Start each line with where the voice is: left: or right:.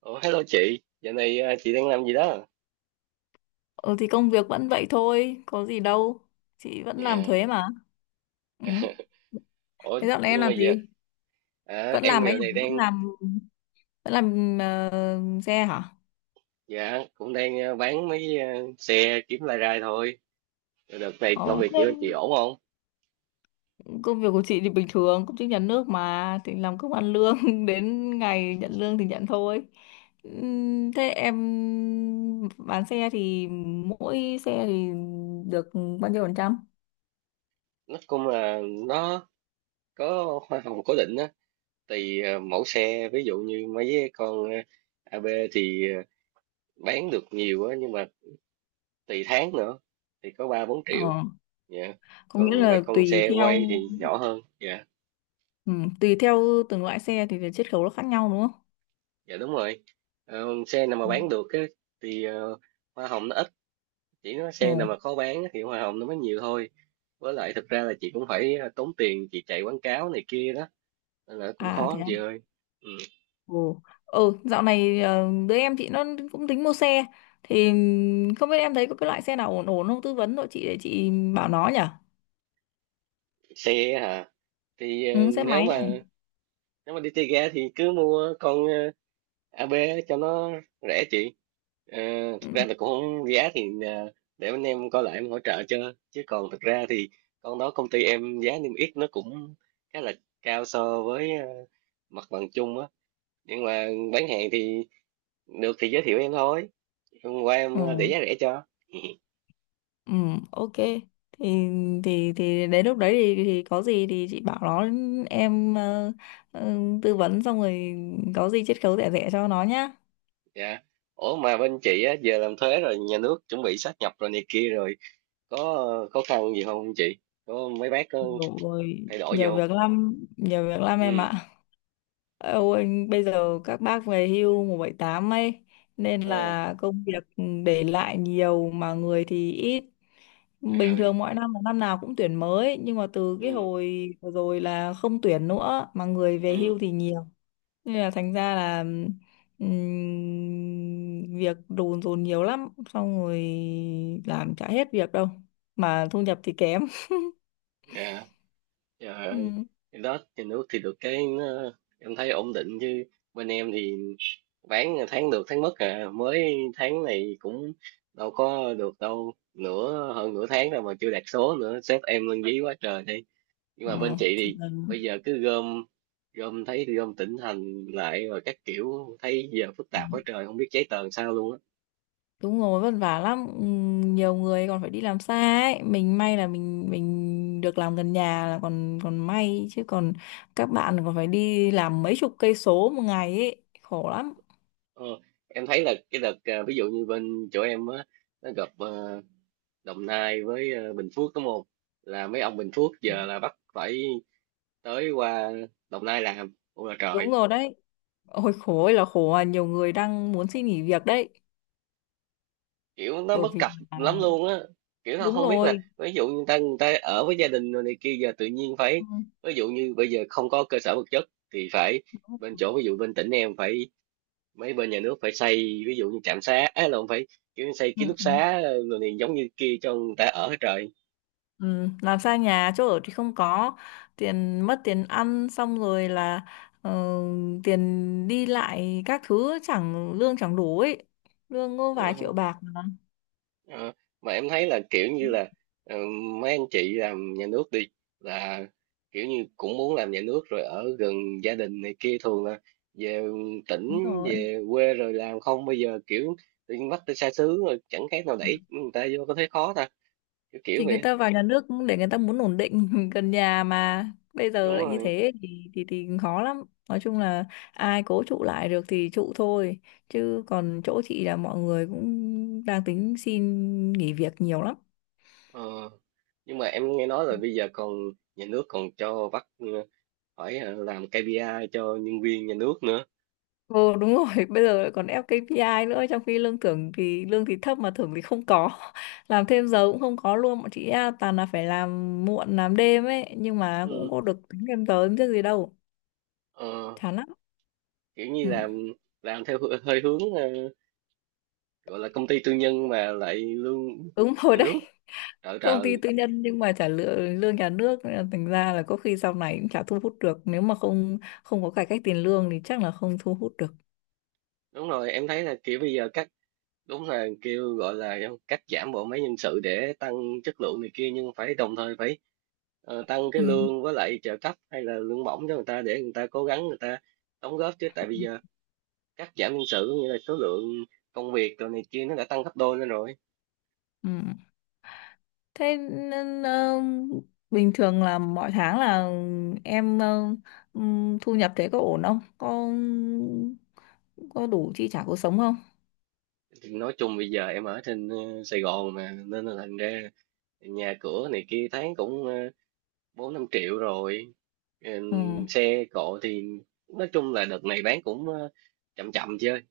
right: Ủa, hello chị, giờ này chị đang làm gì đó?
left: Ừ thì công việc vẫn vậy thôi, có gì đâu. Chị vẫn làm
right: Dạ.
left: thuế mà. Ừ.
right: Ủa,
left: Thế dạo này em
right: nhưng mà
left: làm
right: giờ
left: gì? Vẫn
right: em
left: làm ấy
right: giờ này
left: hả? Vẫn
right: đang,
left: làm vẫn làm ờ, xe hả?
right: dạ, cũng đang bán mấy xe kiếm lai rai thôi. Rồi đợt này
left: Ờ.
right: công việc
left: Thế,
right: chị ổn không?
left: công việc của chị thì bình thường, công chức nhà nước mà thì làm công ăn lương đến ngày nhận lương thì nhận thôi. Thế em bán xe thì mỗi xe thì được bao nhiêu phần trăm?
right: Nó cũng là nó có hoa hồng cố định á, tùy mẫu xe, ví dụ như mấy cái con AB thì bán được nhiều á, nhưng mà tùy tháng nữa thì có 3-4 triệu,
left: Ờ,
right: dạ.
left: có nghĩa
right: Còn mấy
left: là
right: con
left: tùy
right: xe quay
left: theo
right: thì nhỏ hơn, dạ.
left: ừ, tùy theo từng loại xe thì cái chiết khấu nó khác nhau, đúng không?
right: Dạ đúng rồi. Xe nào mà bán được á, thì hoa hồng nó ít, chỉ có xe
left: Ừ.
right: nào mà khó bán á thì hoa hồng nó mới nhiều thôi. Với lại thực ra là chị cũng phải tốn tiền chị chạy quảng cáo này kia đó, nên là cũng
left: À
right: khó
left: thế
right: lắm
left: à?
right: chị ơi. Ừ.
left: Ừ. Ừ, dạo này đứa em chị nó cũng tính mua xe thì không biết em thấy có cái loại xe nào ổn ổn không, tư vấn cho chị để chị bảo nó nhỉ.
right: Xe hả? Thì
left: Ừ, xe
right: nếu
left: máy này.
right: mà nếu mà đi chơi ga thì cứ mua con AB cho nó rẻ chị. Ờ,
left: Ừ.
right: Thực ra là cũng không, giá thì để anh em coi lại em hỗ trợ cho, chứ còn thực ra thì con đó công ty em giá niêm yết nó cũng khá là cao so với mặt bằng chung á, nhưng mà bán hàng thì được thì giới thiệu em thôi. Hôm qua em
left: Ừ.
right: để giá rẻ cho.
left: Ừ, ok. Thì thì đến lúc đấy thì có gì thì chị bảo nó em tư vấn xong rồi có gì chiết khấu rẻ rẻ cho nó nhá.
right: Dạ, ủa mà bên chị á giờ làm thuế rồi, nhà nước chuẩn bị sáp nhập rồi này kia rồi, có khó khăn gì không chị, có mấy bác có
left: Nhiều
right: thay đổi gì không?
left: nhiều việc lắm em
right: Ừ.
left: ạ. Âu anh bây giờ các bác về hưu 178 ấy, nên
right: ờ,
left: là công việc để lại nhiều mà người thì ít.
right: Trời
left: Bình
right: ơi,
left: thường mỗi năm là năm nào cũng tuyển mới, nhưng mà từ cái
right: ừ,
left: hồi vừa rồi là không tuyển nữa mà người về
right: ừm,
left: hưu thì nhiều. Nên là thành ra là việc đồn dồn nhiều lắm, xong rồi làm chả hết việc đâu mà thu nhập thì kém.
right: dạ, trời ơi.
left: Ừ.
right: Thì đó, thì nước thì được cái nó, em thấy ổn định chứ. Bên em thì bán tháng được tháng mất mới tháng này cũng đâu có được đâu, nửa hơn nửa tháng rồi mà chưa đạt số nữa, sếp em lên dí quá trời đi. Nhưng
left: Ờ,
right: mà bên chị
left: thì
right: thì
left: là
right: bây giờ cứ gom, gom thấy gom tỉnh thành lại rồi các kiểu, thấy giờ phức tạp quá trời, không biết giấy tờ làm sao luôn á.
left: đúng rồi, vất vả lắm. Ừ, nhiều người còn phải đi làm xa ấy, mình may là mình được làm gần nhà là còn còn may, chứ còn các bạn còn phải đi làm mấy chục cây số một ngày ấy, khổ lắm.
right: Ờ, em thấy là cái đợt ví dụ như bên chỗ em á, nó gặp Đồng Nai với Bình Phước đúng không, là mấy ông Bình Phước giờ là bắt phải tới qua Đồng Nai làm, ôi là
left: Đúng
right: trời.
left: rồi đấy, ôi khổ ơi là khổ. À, nhiều người đang muốn xin nghỉ việc đấy,
right: Kiểu nó
left: bởi
right: bất
left: vì
right: cập lắm luôn á, kiểu nó
left: đúng
right: không biết là
left: rồi,
right: ví dụ như người ta ở với gia đình rồi này kia giờ tự nhiên phải,
left: ừ.
right: ví dụ như bây giờ không có cơ sở vật chất thì phải bên chỗ, ví dụ bên tỉnh em phải mấy bên nhà nước phải xây ví dụ như trạm xá á, là không phải kiểu xây ký
left: Ừ.
right: túc
left: Ừ.
right: xá rồi này giống như kia cho người ta ở hết trời.
left: Ừ, làm xa nhà, chỗ ở thì không có, tiền mất tiền ăn, xong rồi là ờ, tiền đi lại các thứ chẳng lương chẳng đủ ấy, lương có
right: Ờ,
left: vài triệu bạc mà.
right: Ờ, ờ, mà em thấy là kiểu như là ờ, mấy anh chị làm nhà nước đi là kiểu như cũng muốn làm nhà nước rồi ở gần gia đình này kia, thường là về tỉnh
left: Đúng rồi.
right: về quê rồi làm, không bây giờ kiểu tự nhiên bắt tới xa xứ, rồi chẳng khác nào
left: Ừ.
right: đẩy người ta vô, có thấy khó ta, kiểu kiểu
left: Thì người
right: vậy.
left: ta vào nhà nước cũng để người ta muốn ổn định gần nhà mà, bây
right: Đúng
left: giờ lại như
right: rồi.
left: thế thì khó lắm. Nói chung là ai cố trụ lại được thì trụ thôi, chứ còn chỗ chị là mọi người cũng đang tính xin nghỉ việc nhiều lắm.
right: ờ. Nhưng mà em nghe nói là bây giờ còn nhà nước còn cho bắt phải làm KPI cho nhân viên nhà nước nữa.
left: Ồ đúng rồi, bây giờ lại còn ép KPI nữa, trong khi lương thưởng thì lương thì thấp mà thưởng thì không có. Làm thêm giờ cũng không có luôn, bọn chị à, toàn là phải làm muộn làm đêm ấy, nhưng mà cũng
right: Ừ.
left: có được tính thêm giờ chứ gì đâu.
right: ờ,
left: Chán lắm.
right: Kiểu như
left: Ừ.
right: làm theo hơi hướng gọi là công ty tư nhân mà lại lương
left: Đúng rồi
right: nhà
left: đấy.
right: nước. Trợ
left: Công ty
right: trời.
left: tư nhân nhưng mà trả lương lương nhà nước, nên là thành ra là có khi sau này cũng chả thu hút được, nếu mà không không có cải cách tiền lương thì chắc là không thu hút được.
right: Đúng rồi, em thấy là kiểu bây giờ cắt, đúng là kêu gọi là cắt giảm bộ máy nhân sự để tăng chất lượng này kia, nhưng phải đồng thời phải tăng cái
left: Ừ.
right: lương với lại trợ cấp hay là lương bổng cho người ta, để người ta cố gắng, người ta đóng góp. Chứ tại bây giờ cắt giảm nhân sự có nghĩa là số lượng công việc rồi này kia nó đã tăng gấp đôi lên rồi.
left: Ừ. Thế nên, bình thường là mỗi tháng là em thu nhập thế có ổn không? Có đủ chi trả cuộc sống không?
right: Thì nói chung bây giờ em ở trên Sài Gòn mà, nên là thành ra nhà cửa này kia thấy cũng 4-5 triệu rồi.
left: Ừ.
right: Ừm, xe cộ thì nói chung là đợt này bán cũng chậm chậm chơi.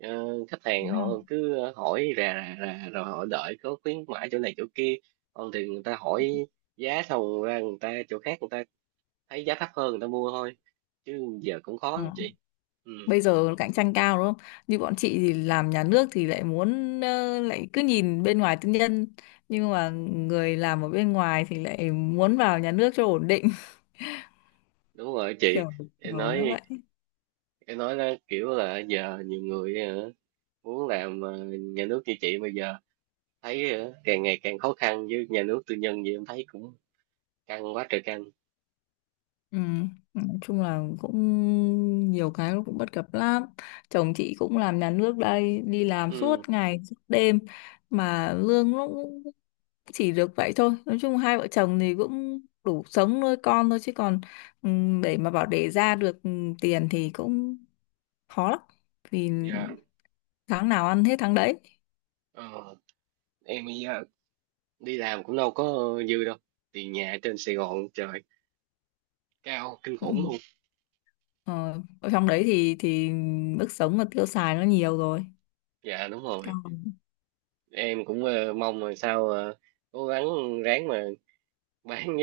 right: Khách hàng
left: Đúng rồi.
right: họ cứ hỏi rà rà rà rồi họ đợi có khuyến mãi chỗ này chỗ kia, còn thì người ta hỏi giá xong ra người ta chỗ khác, người ta thấy giá thấp hơn người ta mua thôi, chứ giờ cũng khó
left: Ừ.
right: lắm chị. Ừ,
left: Bây giờ cạnh tranh cao đúng không? Như bọn chị thì làm nhà nước thì lại muốn lại cứ nhìn bên ngoài tư nhân, nhưng mà người làm ở bên ngoài thì lại muốn vào nhà nước cho ổn định.
right: đúng rồi chị.
left: kiểu
right: em
left: kiểu nó
right: nói
left: vậy.
right: em nói là kiểu là giờ nhiều người muốn làm nhà nước như chị. Bây giờ thấy càng ngày càng khó khăn, với nhà nước tư nhân gì em thấy cũng căng quá trời căng.
left: Ừ. Nói chung là cũng nhiều cái nó cũng bất cập lắm, chồng chị cũng làm nhà nước đây, đi làm suốt
right: Ừ.
left: ngày suốt đêm mà lương nó cũng chỉ được vậy thôi. Nói chung hai vợ chồng thì cũng đủ sống nuôi con thôi, chứ còn ừ, để mà bảo để ra được ừ, tiền thì cũng khó lắm, vì
right: Dạ,
left: tháng nào ăn hết tháng đấy.
right: ờ, em bây giờ đi làm cũng đâu có dư đâu, tiền nhà ở trên Sài Gòn trời, cao kinh
left: Ừ.
right: khủng luôn.
left: ờ, Ở trong đấy thì mức sống và tiêu xài nó nhiều rồi,
right: Dạ đúng rồi,
left: cao.
right: em cũng mong là sao cố gắng ráng mà bán.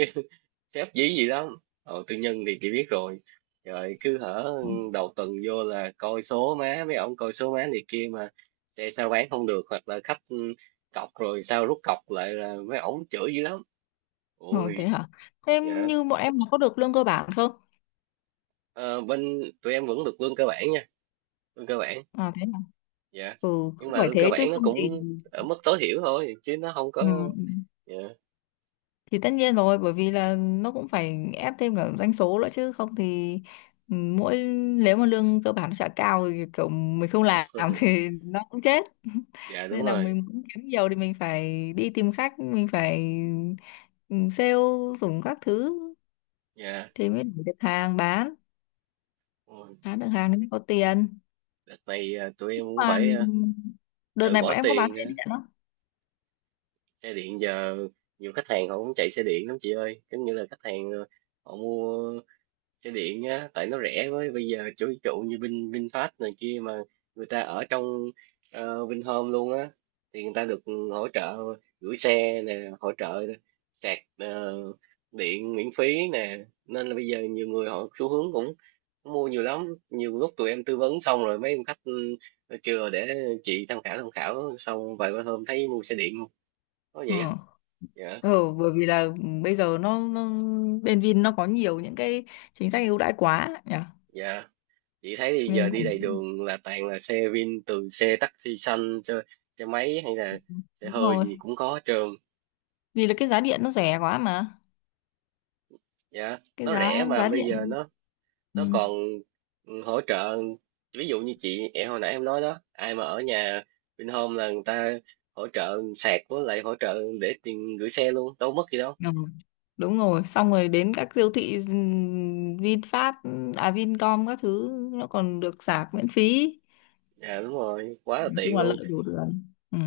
right: Sếp dí gì lắm, tư nhân thì chị biết rồi, rồi cứ hở đầu tuần vô là coi số má mấy ông, coi số má này kia mà, xe sao bán không được, hoặc là khách cọc rồi sao rút cọc lại là mấy ổng chửi dữ lắm.
left: Ờ, thế
right: Ôi.
left: hả? Thế
right: Dạ.
left: như bọn em nó có được lương cơ bản không?
right: Ờ, Bên tụi em vẫn được lương cơ bản nha, lương cơ bản.
left: À thế hả?
right: Dạ.
left: Ừ, cũng
right: Nhưng mà
left: phải
right: lương cơ
left: thế chứ
right: bản nó
left: không thì
right: cũng ở mức tối thiểu thôi, chứ nó không có.
left: ừ, ừ.
right: Dạ.
left: Thì tất nhiên rồi, bởi vì là nó cũng phải ép thêm cả doanh số nữa chứ không thì ừ, nếu mà lương cơ bản nó chả cao thì kiểu mình không làm thì nó cũng chết.
right: Dạ đúng
left: Nên là
right: rồi.
left: mình muốn kiếm nhiều thì mình phải đi tìm khách, mình phải sale dùng các thứ
right: Dạ.
left: thì mới đủ được hàng
right: Ôi,
left: bán được hàng thì mới có tiền.
right: đợt này tụi em cũng
left: Mà
right: phải
left: đợt
right: tự
left: này
right: bỏ
left: bọn em có bán
right: tiền
left: xe điện lắm.
right: xe điện giờ nhiều khách hàng họ cũng chạy xe điện lắm chị ơi, giống như là khách hàng họ mua xe điện á tại nó rẻ. Với bây giờ chủ ví dụ như VinFast này kia mà, người ta ở trong Vinhome luôn á, thì người ta được hỗ trợ gửi xe nè, hỗ trợ sạc điện miễn phí nè. Nên là bây giờ nhiều người họ xu hướng cũng mua nhiều lắm. Nhiều lúc tụi em tư vấn xong rồi mấy ông khách kêu là để chị tham khảo, tham khảo xong vài ba hôm thấy mua xe điện, có
left: Ừ.
right: vậy á. Dạ.
left: Ừ, bởi vì là bây giờ nó bên Vin nó có nhiều những cái chính sách ưu đãi quá nhỉ,
right: Dạ, chị thấy thì giờ
left: nên
right: đi đầy đường là toàn là xe Vin, từ xe taxi xanh cho xe máy hay là xe
left: đúng
right: hơi
left: rồi,
right: gì cũng có hết trơn.
left: vì là cái giá điện nó rẻ quá mà.
right: Dạ.
left: Cái
right: Nó
left: giá
right: rẻ mà
left: giá
right: bây giờ
left: điện,
right: nó
left: ừ.
right: nó còn hỗ trợ, ví dụ như chị, em hồi nãy em nói đó, ai mà ở nhà Vinhome là người ta hỗ trợ sạc với lại hỗ trợ để tiền gửi xe luôn, đâu mất gì đâu.
left: Ừ. Đúng rồi, xong rồi đến các siêu thị VinFast, à Vincom các thứ nó còn được sạc miễn phí.
right: Dạ đúng rồi, quá là
left: Nói
right: tiện
left: chung là
right: luôn.
left: lợi đủ đường, ừ.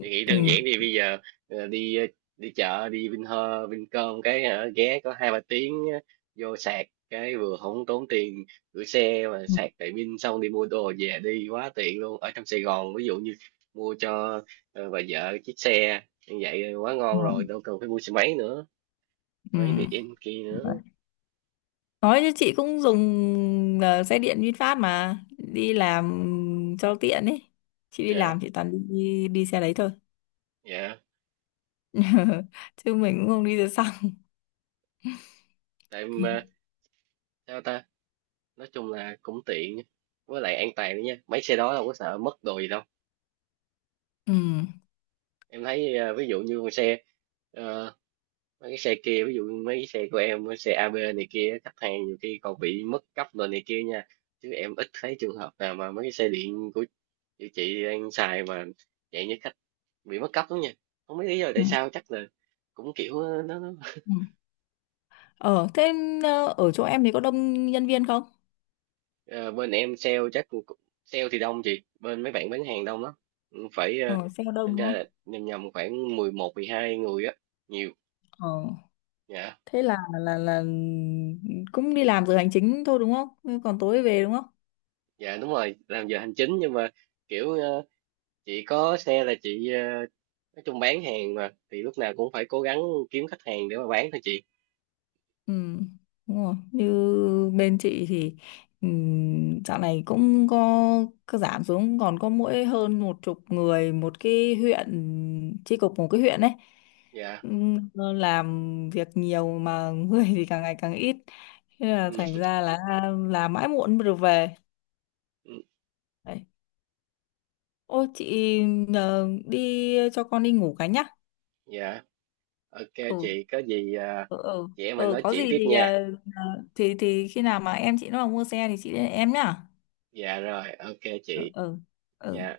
right: Chị nghĩ đơn
left: Ừ.
right: giản thì bây giờ đi đi chợ đi Vinhome Vincom cái ghé có 2-3 tiếng vô sạc cái vừa không tốn tiền gửi xe mà
left: Ừ.
right: sạc tại Vin, xong đi mua đồ về, đi quá tiện luôn. Ở trong Sài Gòn ví dụ như mua cho bà vợ chiếc xe như vậy quá ngon rồi, đâu cần phải mua xe máy nữa, xe
left: Ừ.
right: máy điện kia nữa.
left: Ừ. Nói chứ chị cũng dùng xe điện VinFast mà đi làm cho tiện ấy. Chị đi
right: Dạ.
left: làm chị toàn đi đi xe đấy thôi.
right: Dạ,
left: Chứ mình cũng không đi xe xăng.
right: tại
left: Ừ.
right: mà sao ta, nói chung là cũng tiện, với lại an toàn nữa nha, mấy xe đó đâu có sợ mất đồ gì đâu.
left: Ừ.
right: Em thấy ví dụ như con xe ờ, mấy cái xe kia, ví dụ như mấy cái xe của em, mấy xe AB này kia khách hàng nhiều khi còn bị mất cấp rồi này kia nha, chứ em ít thấy trường hợp nào mà mấy cái xe điện của chị đang xài mà, dạng như khách bị mất cấp lắm nha. Không biết lý do
left: Ừ.
right: tại sao, chắc là cũng kiểu.
left: Ừ. Ờ thế ở chỗ em thì có đông nhân viên không?
right: Ờ, Bên em sale chắc sale thì đông chị, bên mấy bạn bán hàng đông lắm. Ừ, phải
left: Ờ xe có đông
right: tính
left: đúng
right: ra là
left: không?
right: nhầm nhầm khoảng 11-12 người á, nhiều.
left: Ờ
right: Dạ.
left: thế là cũng đi làm giờ hành chính thôi đúng không? Còn tối về đúng không?
right: Dạ đúng rồi, làm giờ hành chính nhưng mà kiểu, chị có xe là chị nói chung bán hàng mà thì lúc nào cũng phải cố gắng kiếm khách hàng để mà bán thôi chị.
left: Ừ, đúng rồi. Như bên chị thì dạo này cũng có giảm xuống còn có mỗi hơn một chục người một cái huyện, chi cục một cái huyện ấy.
right: Dạ.
left: Ừm, làm việc nhiều mà người thì càng ngày càng ít, thế là thành
right: Ừ.
left: ra là làm mãi muộn mới được về.
right: Ừ,
left: Đấy. Ô chị đi cho con đi ngủ cái nhá.
right: dạ ok
left: Ừ,
right: chị, có gì
left: ừ. Ừ,
right: chị em mình
left: ừ
right: nói
left: có
right: chuyện
left: gì
right: tiếp
left: thì
right: nha.
left: ờ, thì khi nào mà em chị nó mà mua xe thì chị đến em nhá.
right: Dạ rồi ok
left: Ừ,
right: chị.
left: ừ, ừ.
right: Dạ.